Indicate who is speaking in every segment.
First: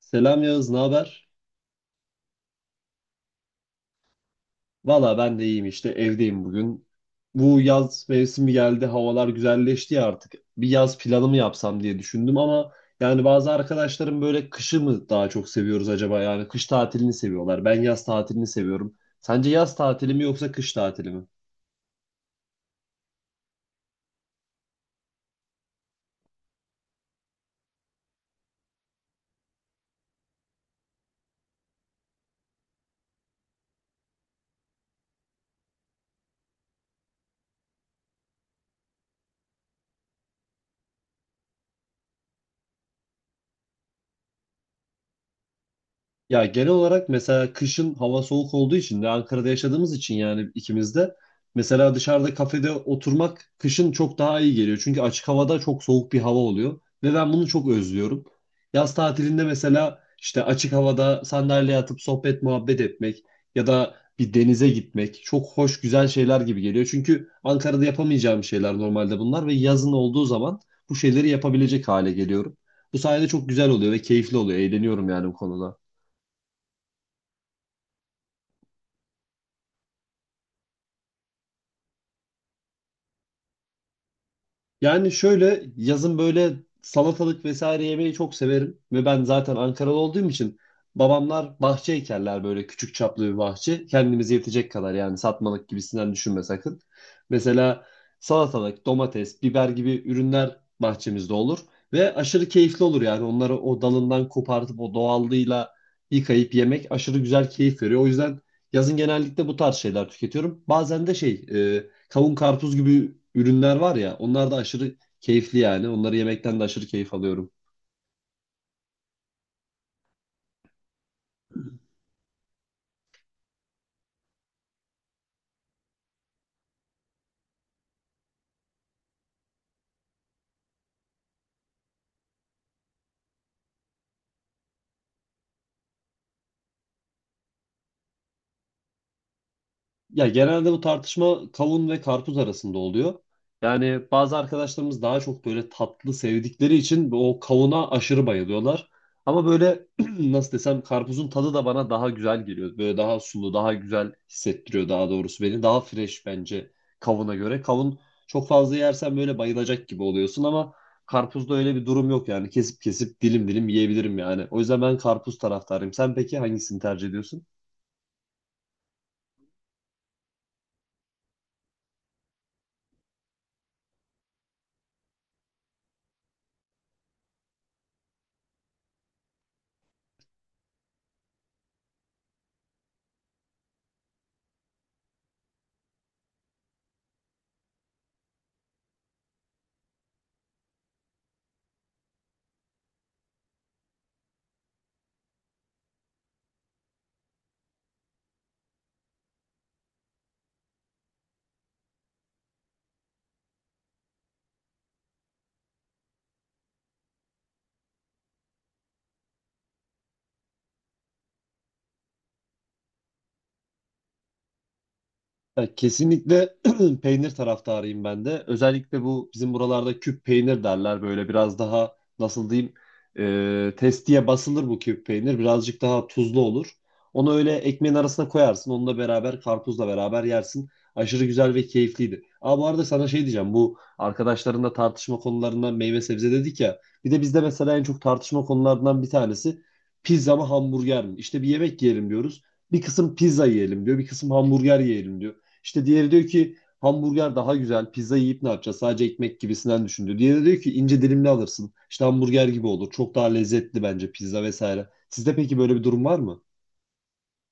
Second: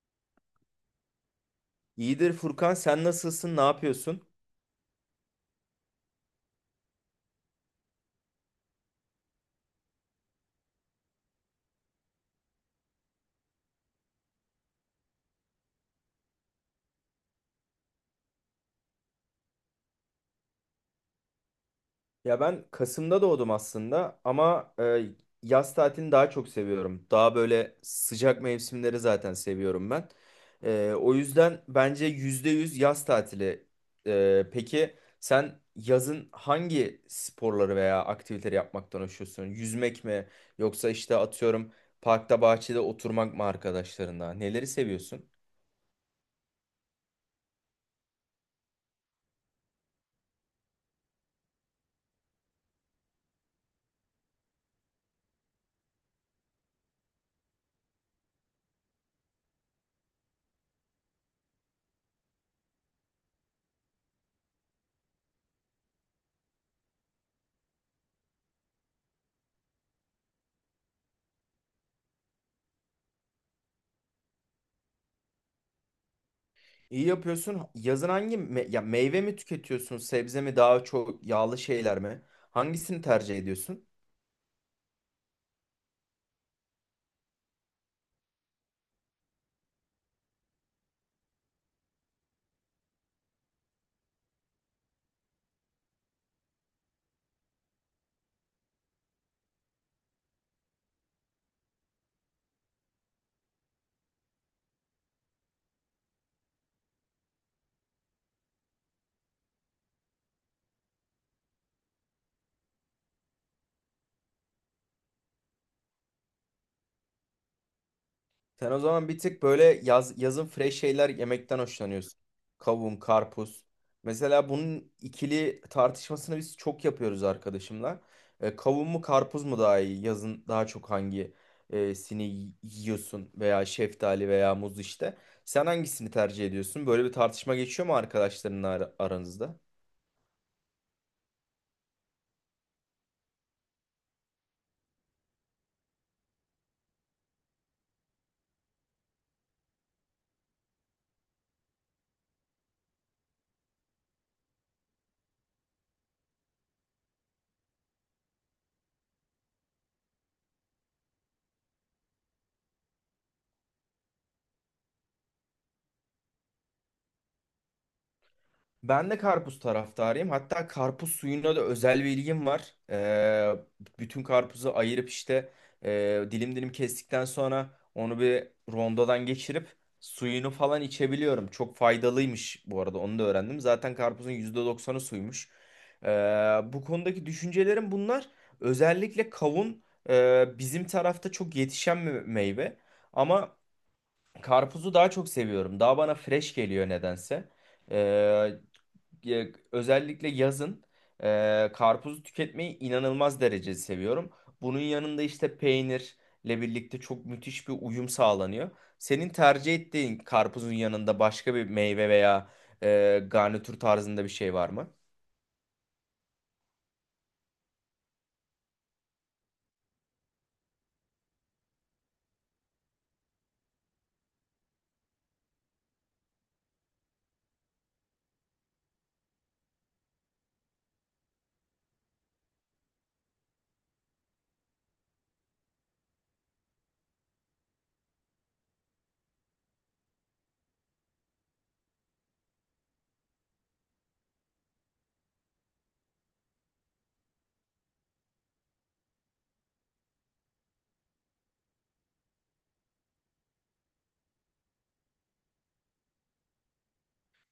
Speaker 1: Selam Yağız, ne haber?
Speaker 2: İyidir Furkan, sen nasılsın? Ne yapıyorsun?
Speaker 1: Valla ben de iyiyim işte evdeyim bugün. Bu yaz mevsimi geldi, havalar güzelleşti ya artık. Bir yaz planı mı yapsam diye düşündüm ama yani bazı arkadaşlarım böyle kışı mı daha çok seviyoruz acaba? Yani kış tatilini seviyorlar. Ben yaz tatilini seviyorum. Sence yaz tatili mi yoksa kış tatili mi?
Speaker 2: Ya ben Kasım'da doğdum aslında ama yaz tatilini daha çok seviyorum. Daha böyle sıcak mevsimleri zaten seviyorum ben. O yüzden bence %100 yaz tatili. Peki sen yazın hangi sporları veya aktiviteleri yapmaktan hoşlanıyorsun? Yüzmek mi yoksa işte atıyorum parkta bahçede oturmak mı arkadaşlarınla? Neleri seviyorsun?
Speaker 1: Ya genel olarak mesela kışın hava soğuk olduğu için de Ankara'da yaşadığımız için, yani ikimiz de, mesela dışarıda kafede oturmak kışın çok daha iyi geliyor. Çünkü açık havada çok soğuk bir hava oluyor ve ben bunu çok özlüyorum. Yaz tatilinde mesela işte açık havada sandalyeye atıp sohbet muhabbet etmek ya da bir denize gitmek çok hoş, güzel şeyler gibi geliyor. Çünkü Ankara'da yapamayacağım şeyler normalde bunlar ve yazın olduğu zaman bu şeyleri yapabilecek hale geliyorum. Bu sayede çok güzel oluyor ve keyifli oluyor. Eğleniyorum yani bu konuda.
Speaker 2: İyi yapıyorsun. Yazın ya meyve mi tüketiyorsun, sebze mi daha çok yağlı şeyler mi? Hangisini tercih ediyorsun?
Speaker 1: Yani şöyle, yazın böyle salatalık vesaire yemeyi çok severim ve ben zaten Ankaralı olduğum için babamlar bahçe ekerler, böyle küçük çaplı bir bahçe. Kendimize yetecek kadar, yani satmalık gibisinden düşünme sakın. Mesela salatalık, domates, biber gibi ürünler bahçemizde olur ve aşırı keyifli olur yani. Onları o dalından kopartıp o doğallığıyla yıkayıp yemek aşırı güzel, keyif veriyor. O yüzden yazın genellikle bu tarz şeyler tüketiyorum. Bazen de kavun, karpuz gibi ürünler var ya, onlar da aşırı keyifli yani. Onları yemekten de aşırı keyif alıyorum.
Speaker 2: Sen o zaman bir tık böyle yazın fresh şeyler yemekten hoşlanıyorsun. Kavun, karpuz. Mesela bunun ikili tartışmasını biz çok yapıyoruz arkadaşımla. Kavun mu karpuz mu daha iyi? Yazın daha çok hangi e, sini y- yiyorsun veya şeftali veya muz işte. Sen hangisini tercih ediyorsun? Böyle bir tartışma geçiyor mu arkadaşlarınla aranızda?
Speaker 1: Ya genelde bu tartışma kavun ve karpuz arasında oluyor. Yani bazı arkadaşlarımız daha çok böyle tatlı sevdikleri için o kavuna aşırı bayılıyorlar. Ama böyle nasıl desem, karpuzun tadı da bana daha güzel geliyor. Böyle daha sulu, daha güzel hissettiriyor, daha doğrusu beni. Daha fresh bence kavuna göre. Kavun çok fazla yersen böyle bayılacak gibi oluyorsun, ama karpuzda öyle bir durum yok yani. Kesip kesip dilim dilim yiyebilirim yani. O yüzden ben karpuz taraftarıyım. Sen peki hangisini tercih ediyorsun?
Speaker 2: Ben de karpuz taraftarıyım. Hatta karpuz suyuna da özel bir ilgim var. Bütün karpuzu ayırıp işte dilim dilim kestikten sonra onu bir rondodan geçirip suyunu falan içebiliyorum. Çok faydalıymış bu arada, onu da öğrendim. Zaten karpuzun yüzde doksanı suymuş. Ee, Bu konudaki düşüncelerim bunlar. Özellikle kavun bizim tarafta çok yetişen bir meyve. Ama karpuzu daha çok seviyorum. Daha bana fresh geliyor nedense. Ee, Özellikle yazın karpuzu tüketmeyi inanılmaz derecede seviyorum. Bunun yanında işte peynirle birlikte çok müthiş bir uyum sağlanıyor. Senin tercih ettiğin karpuzun yanında başka bir meyve veya garnitür tarzında bir şey var mı?
Speaker 1: Ya kesinlikle peynir taraftarıyım ben de. Özellikle bu bizim buralarda küp peynir derler. Böyle biraz daha, nasıl diyeyim, testiye basılır bu küp peynir. Birazcık daha tuzlu olur. Onu öyle ekmeğin arasına koyarsın. Onunla beraber, karpuzla beraber yersin. Aşırı güzel ve keyifliydi. Aa, bu arada sana şey diyeceğim. Bu arkadaşlarınla tartışma konularından meyve sebze dedik ya. Bir de bizde mesela en çok tartışma konularından bir tanesi pizza mı hamburger mi? İşte bir yemek yiyelim diyoruz. Bir kısım pizza yiyelim diyor, bir kısım hamburger yiyelim diyor. İşte diğeri diyor ki hamburger daha güzel, pizza yiyip ne yapacağız? Sadece ekmek gibisinden düşündü. Diğeri diyor ki ince dilimli alırsın, İşte hamburger gibi olur, çok daha lezzetli bence pizza vesaire. Sizde peki böyle bir durum var mı?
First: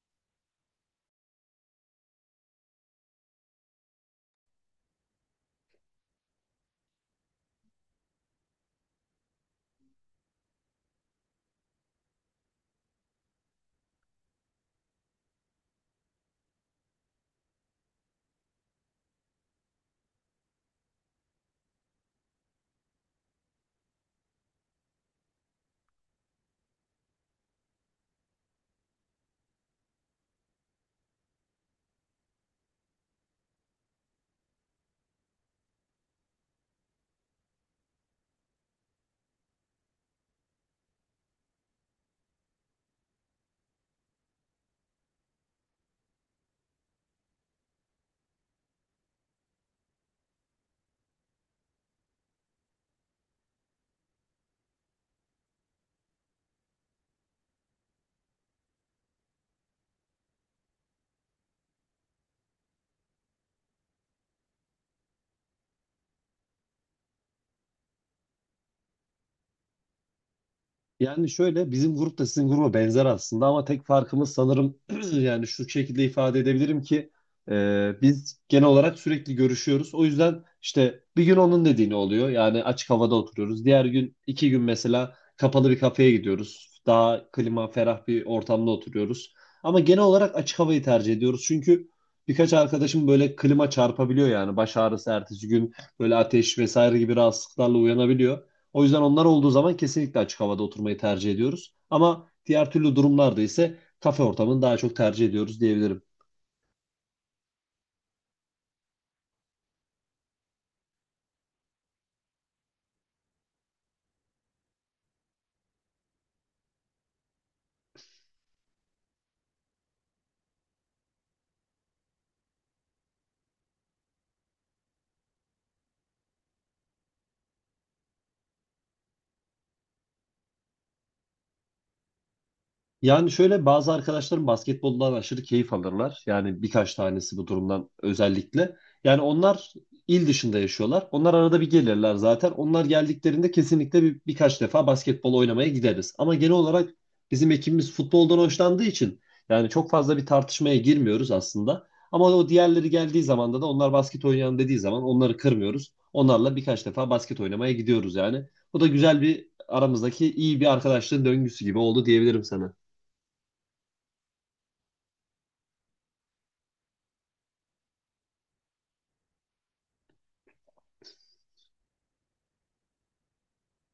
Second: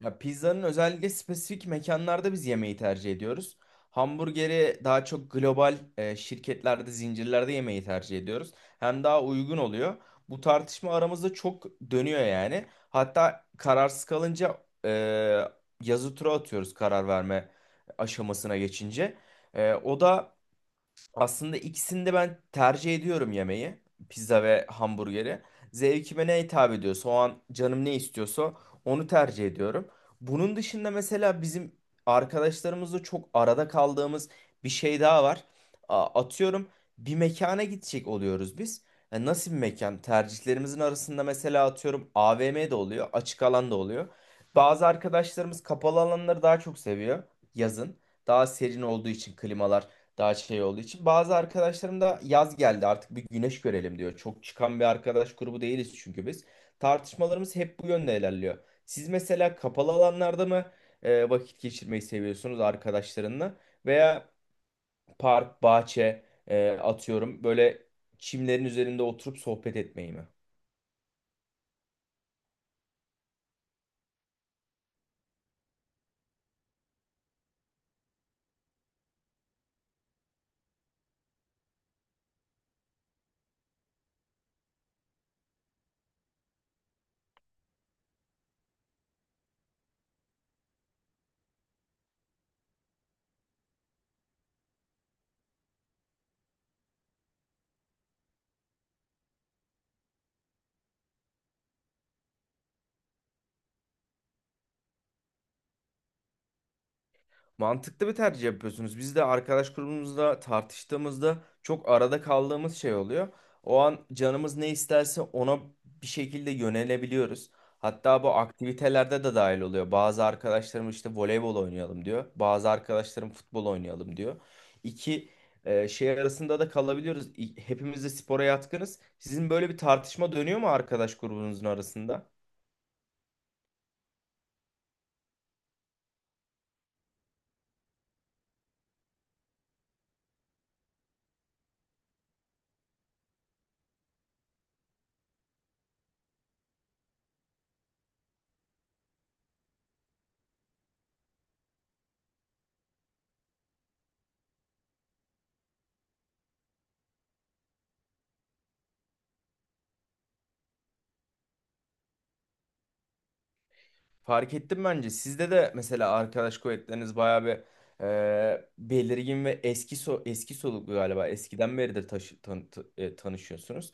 Speaker 2: Ya pizzanın özellikle spesifik mekanlarda biz yemeği tercih ediyoruz. Hamburgeri daha çok global şirketlerde, zincirlerde yemeği tercih ediyoruz. Hem daha uygun oluyor. Bu tartışma aramızda çok dönüyor yani. Hatta kararsız kalınca yazı tura atıyoruz karar verme aşamasına geçince. O da aslında, ikisini de ben tercih ediyorum yemeği. Pizza ve hamburgeri. Zevkime ne hitap ediyorsa, o an canım ne istiyorsa onu tercih ediyorum. Bunun dışında mesela bizim arkadaşlarımızla çok arada kaldığımız bir şey daha var. Atıyorum bir mekana gidecek oluyoruz biz. Nasıl bir mekan? Tercihlerimizin arasında mesela atıyorum AVM de oluyor, açık alan da oluyor. Bazı arkadaşlarımız kapalı alanları daha çok seviyor yazın. Daha serin olduğu için, klimalar daha şey olduğu için. Bazı arkadaşlarım da yaz geldi artık bir güneş görelim diyor. Çok çıkan bir arkadaş grubu değiliz çünkü biz. Tartışmalarımız hep bu yönde ilerliyor. Siz mesela kapalı alanlarda mı vakit geçirmeyi seviyorsunuz arkadaşlarınla? Veya park, bahçe, atıyorum böyle çimlerin üzerinde oturup sohbet etmeyi mi?
Speaker 1: Yani şöyle, bizim grup da sizin gruba benzer aslında, ama tek farkımız sanırım yani şu şekilde ifade edebilirim ki, biz genel olarak sürekli görüşüyoruz. O yüzden işte bir gün onun dediğini oluyor, yani açık havada oturuyoruz. Diğer gün iki gün mesela kapalı bir kafeye gidiyoruz, daha klima ferah bir ortamda oturuyoruz. Ama genel olarak açık havayı tercih ediyoruz. Çünkü birkaç arkadaşım böyle klima çarpabiliyor, yani baş ağrısı, ertesi gün böyle ateş vesaire gibi rahatsızlıklarla uyanabiliyor. O yüzden onlar olduğu zaman kesinlikle açık havada oturmayı tercih ediyoruz. Ama diğer türlü durumlarda ise kafe ortamını daha çok tercih ediyoruz diyebilirim.
Speaker 2: Mantıklı bir tercih yapıyorsunuz. Biz de arkadaş grubumuzda tartıştığımızda çok arada kaldığımız şey oluyor. O an canımız ne isterse ona bir şekilde yönelebiliyoruz. Hatta bu aktivitelerde de dahil oluyor. Bazı arkadaşlarım işte voleybol oynayalım diyor. Bazı arkadaşlarım futbol oynayalım diyor. İki şey arasında da kalabiliyoruz. Hepimiz de spora yatkınız. Sizin böyle bir tartışma dönüyor mu arkadaş grubunuzun arasında?
Speaker 1: Yani şöyle, bazı arkadaşlarım basketboldan aşırı keyif alırlar. Yani birkaç tanesi bu durumdan özellikle. Yani onlar il dışında yaşıyorlar, onlar arada bir gelirler zaten. Onlar geldiklerinde kesinlikle birkaç defa basketbol oynamaya gideriz. Ama genel olarak bizim ekibimiz futboldan hoşlandığı için yani çok fazla bir tartışmaya girmiyoruz aslında. Ama o diğerleri geldiği zaman da onlar basket oynayalım dediği zaman onları kırmıyoruz. Onlarla birkaç defa basket oynamaya gidiyoruz yani. Bu da güzel, bir aramızdaki iyi bir arkadaşlığın döngüsü gibi oldu diyebilirim sana.
Speaker 2: Fark ettim bence. Sizde de mesela arkadaş kuvvetleriniz bayağı bir belirgin ve eski soluklu galiba. Eskiden beridir tanışıyorsunuz.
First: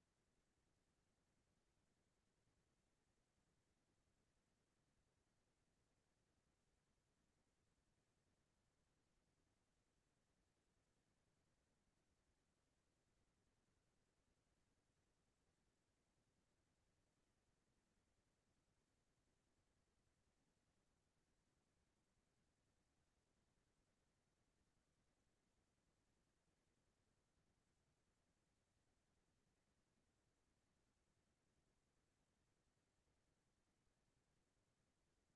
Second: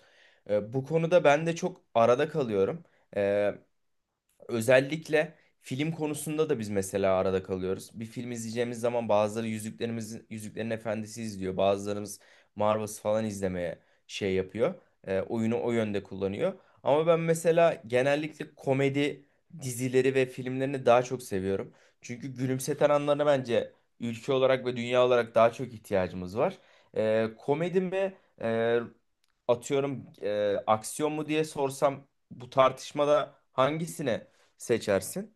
Speaker 2: Bu konuda ben de çok arada kalıyorum. E, Özellikle film konusunda da biz mesela arada kalıyoruz. Bir film izleyeceğimiz zaman bazıları Yüzüklerin Efendisi izliyor. Bazılarımız Marvel's falan izlemeye şey yapıyor. Oyunu o yönde kullanıyor. Ama ben mesela genellikle komedi dizileri ve filmlerini daha çok seviyorum. Çünkü gülümseten anlarına bence ülke olarak ve dünya olarak daha çok ihtiyacımız var. Komedi mi e, atıyorum aksiyon mu diye sorsam bu tartışmada hangisine seçersin.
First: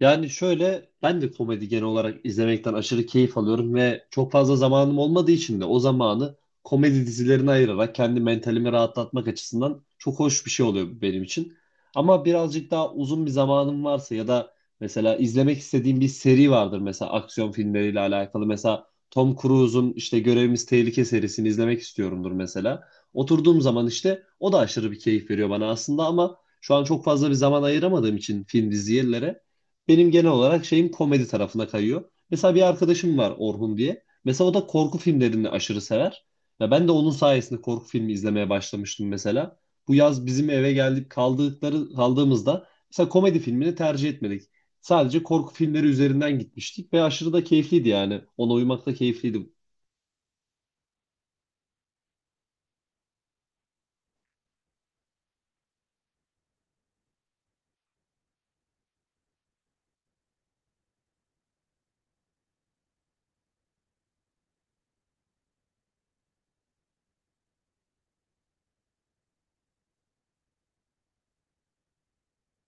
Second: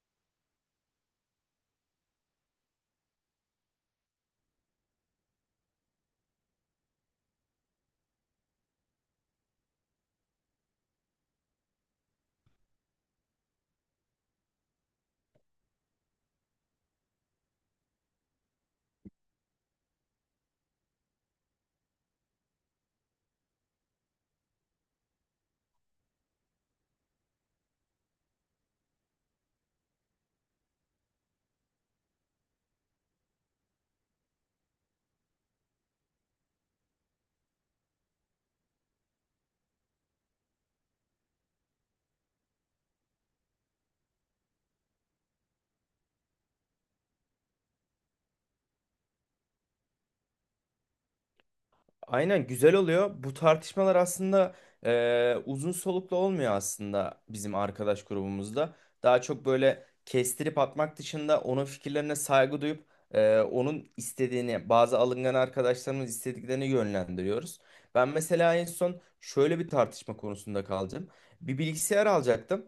Speaker 1: Yani şöyle, ben de komedi genel olarak izlemekten aşırı keyif alıyorum ve çok fazla zamanım olmadığı için de o zamanı komedi dizilerine ayırarak kendi mentalimi rahatlatmak açısından çok hoş bir şey oluyor benim için. Ama birazcık daha uzun bir zamanım varsa ya da mesela izlemek istediğim bir seri vardır, mesela aksiyon filmleriyle alakalı. Mesela Tom Cruise'un işte Görevimiz Tehlike serisini izlemek istiyorumdur mesela. Oturduğum zaman işte o da aşırı bir keyif veriyor bana aslında, ama şu an çok fazla bir zaman ayıramadığım için film dizilere benim genel olarak şeyim komedi tarafına kayıyor. Mesela bir arkadaşım var, Orhun diye. Mesela o da korku filmlerini aşırı sever. Ya ben de onun sayesinde korku filmi izlemeye başlamıştım mesela. Bu yaz bizim eve geldik, kaldığımızda mesela komedi filmini tercih etmedik. Sadece korku filmleri üzerinden gitmiştik ve aşırı da keyifliydi yani. Ona uymak da keyifliydi.
Speaker 2: Aynen, güzel oluyor. Bu tartışmalar aslında uzun soluklu olmuyor aslında bizim arkadaş grubumuzda. Daha çok böyle kestirip atmak dışında onun fikirlerine saygı duyup onun istediğini, bazı alıngan arkadaşlarımız istediklerini yönlendiriyoruz. Ben mesela en son şöyle bir tartışma konusunda kaldım. Bir bilgisayar alacaktım.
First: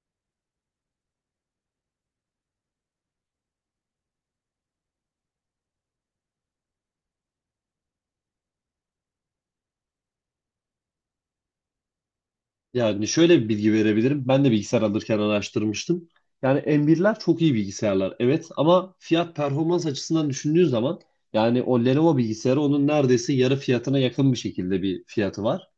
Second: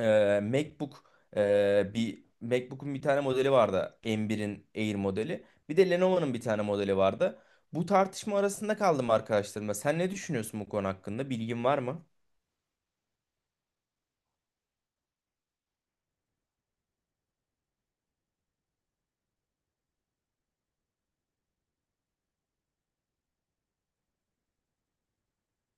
Speaker 2: e, MacBook Bir MacBook'un bir tane modeli vardı. M1'in Air modeli. Bir de Lenovo'nun bir tane modeli vardı. Bu tartışma arasında kaldım arkadaşlarımla. Sen ne düşünüyorsun bu konu hakkında? Bilgin var mı?
Speaker 1: Yani şöyle bir bilgi verebilirim. Ben de bilgisayar alırken araştırmıştım. Yani M1'ler çok iyi bilgisayarlar evet, ama fiyat performans açısından düşündüğün zaman yani o Lenovo bilgisayarı onun neredeyse yarı fiyatına yakın bir şekilde bir fiyatı var.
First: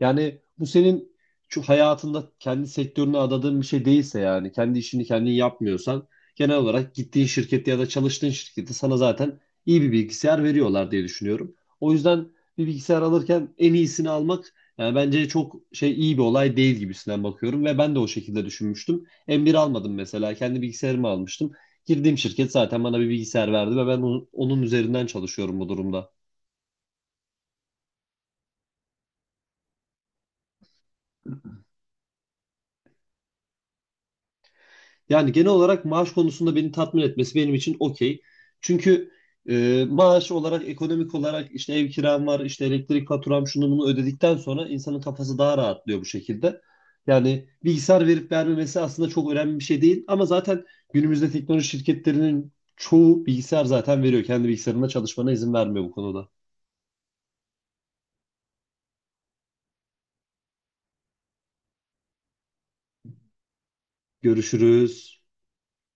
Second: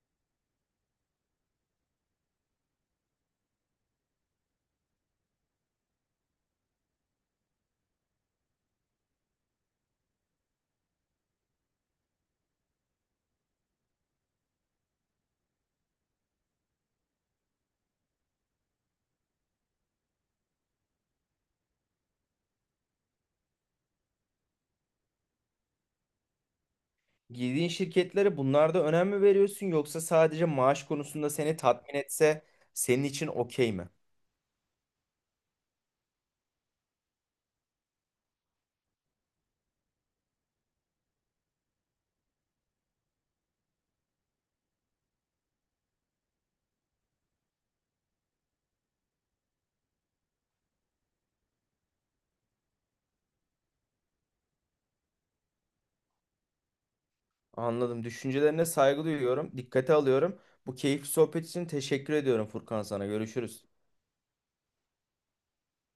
Speaker 1: Yani bu senin şu hayatında kendi sektörüne adadığın bir şey değilse, yani kendi işini kendin yapmıyorsan, genel olarak gittiğin şirkette ya da çalıştığın şirkette sana zaten iyi bir bilgisayar veriyorlar diye düşünüyorum. O yüzden bir bilgisayar alırken en iyisini almak yani bence çok şey, iyi bir olay değil gibisinden bakıyorum ve ben de o şekilde düşünmüştüm. M1 almadım mesela, kendi bilgisayarımı almıştım. Girdiğim şirket zaten bana bir bilgisayar verdi ve ben onun üzerinden çalışıyorum bu durumda.
Speaker 2: Girdiğin şirketlere bunlarda önem mi veriyorsun, yoksa sadece maaş konusunda seni tatmin etse senin için okey mi?
Speaker 1: Yani genel olarak maaş konusunda beni tatmin etmesi benim için okey. Çünkü maaş olarak, ekonomik olarak işte ev kiram var, işte elektrik faturam, şunu bunu ödedikten sonra insanın kafası daha rahatlıyor bu şekilde. Yani bilgisayar verip vermemesi aslında çok önemli bir şey değil. Ama zaten günümüzde teknoloji şirketlerinin çoğu bilgisayar zaten veriyor, kendi bilgisayarında çalışmana izin vermiyor bu konuda.
Speaker 2: Anladım. Düşüncelerine saygı duyuyorum. Dikkate alıyorum. Bu keyifli sohbet için teşekkür ediyorum Furkan sana. Görüşürüz.
Speaker 1: Görüşürüz.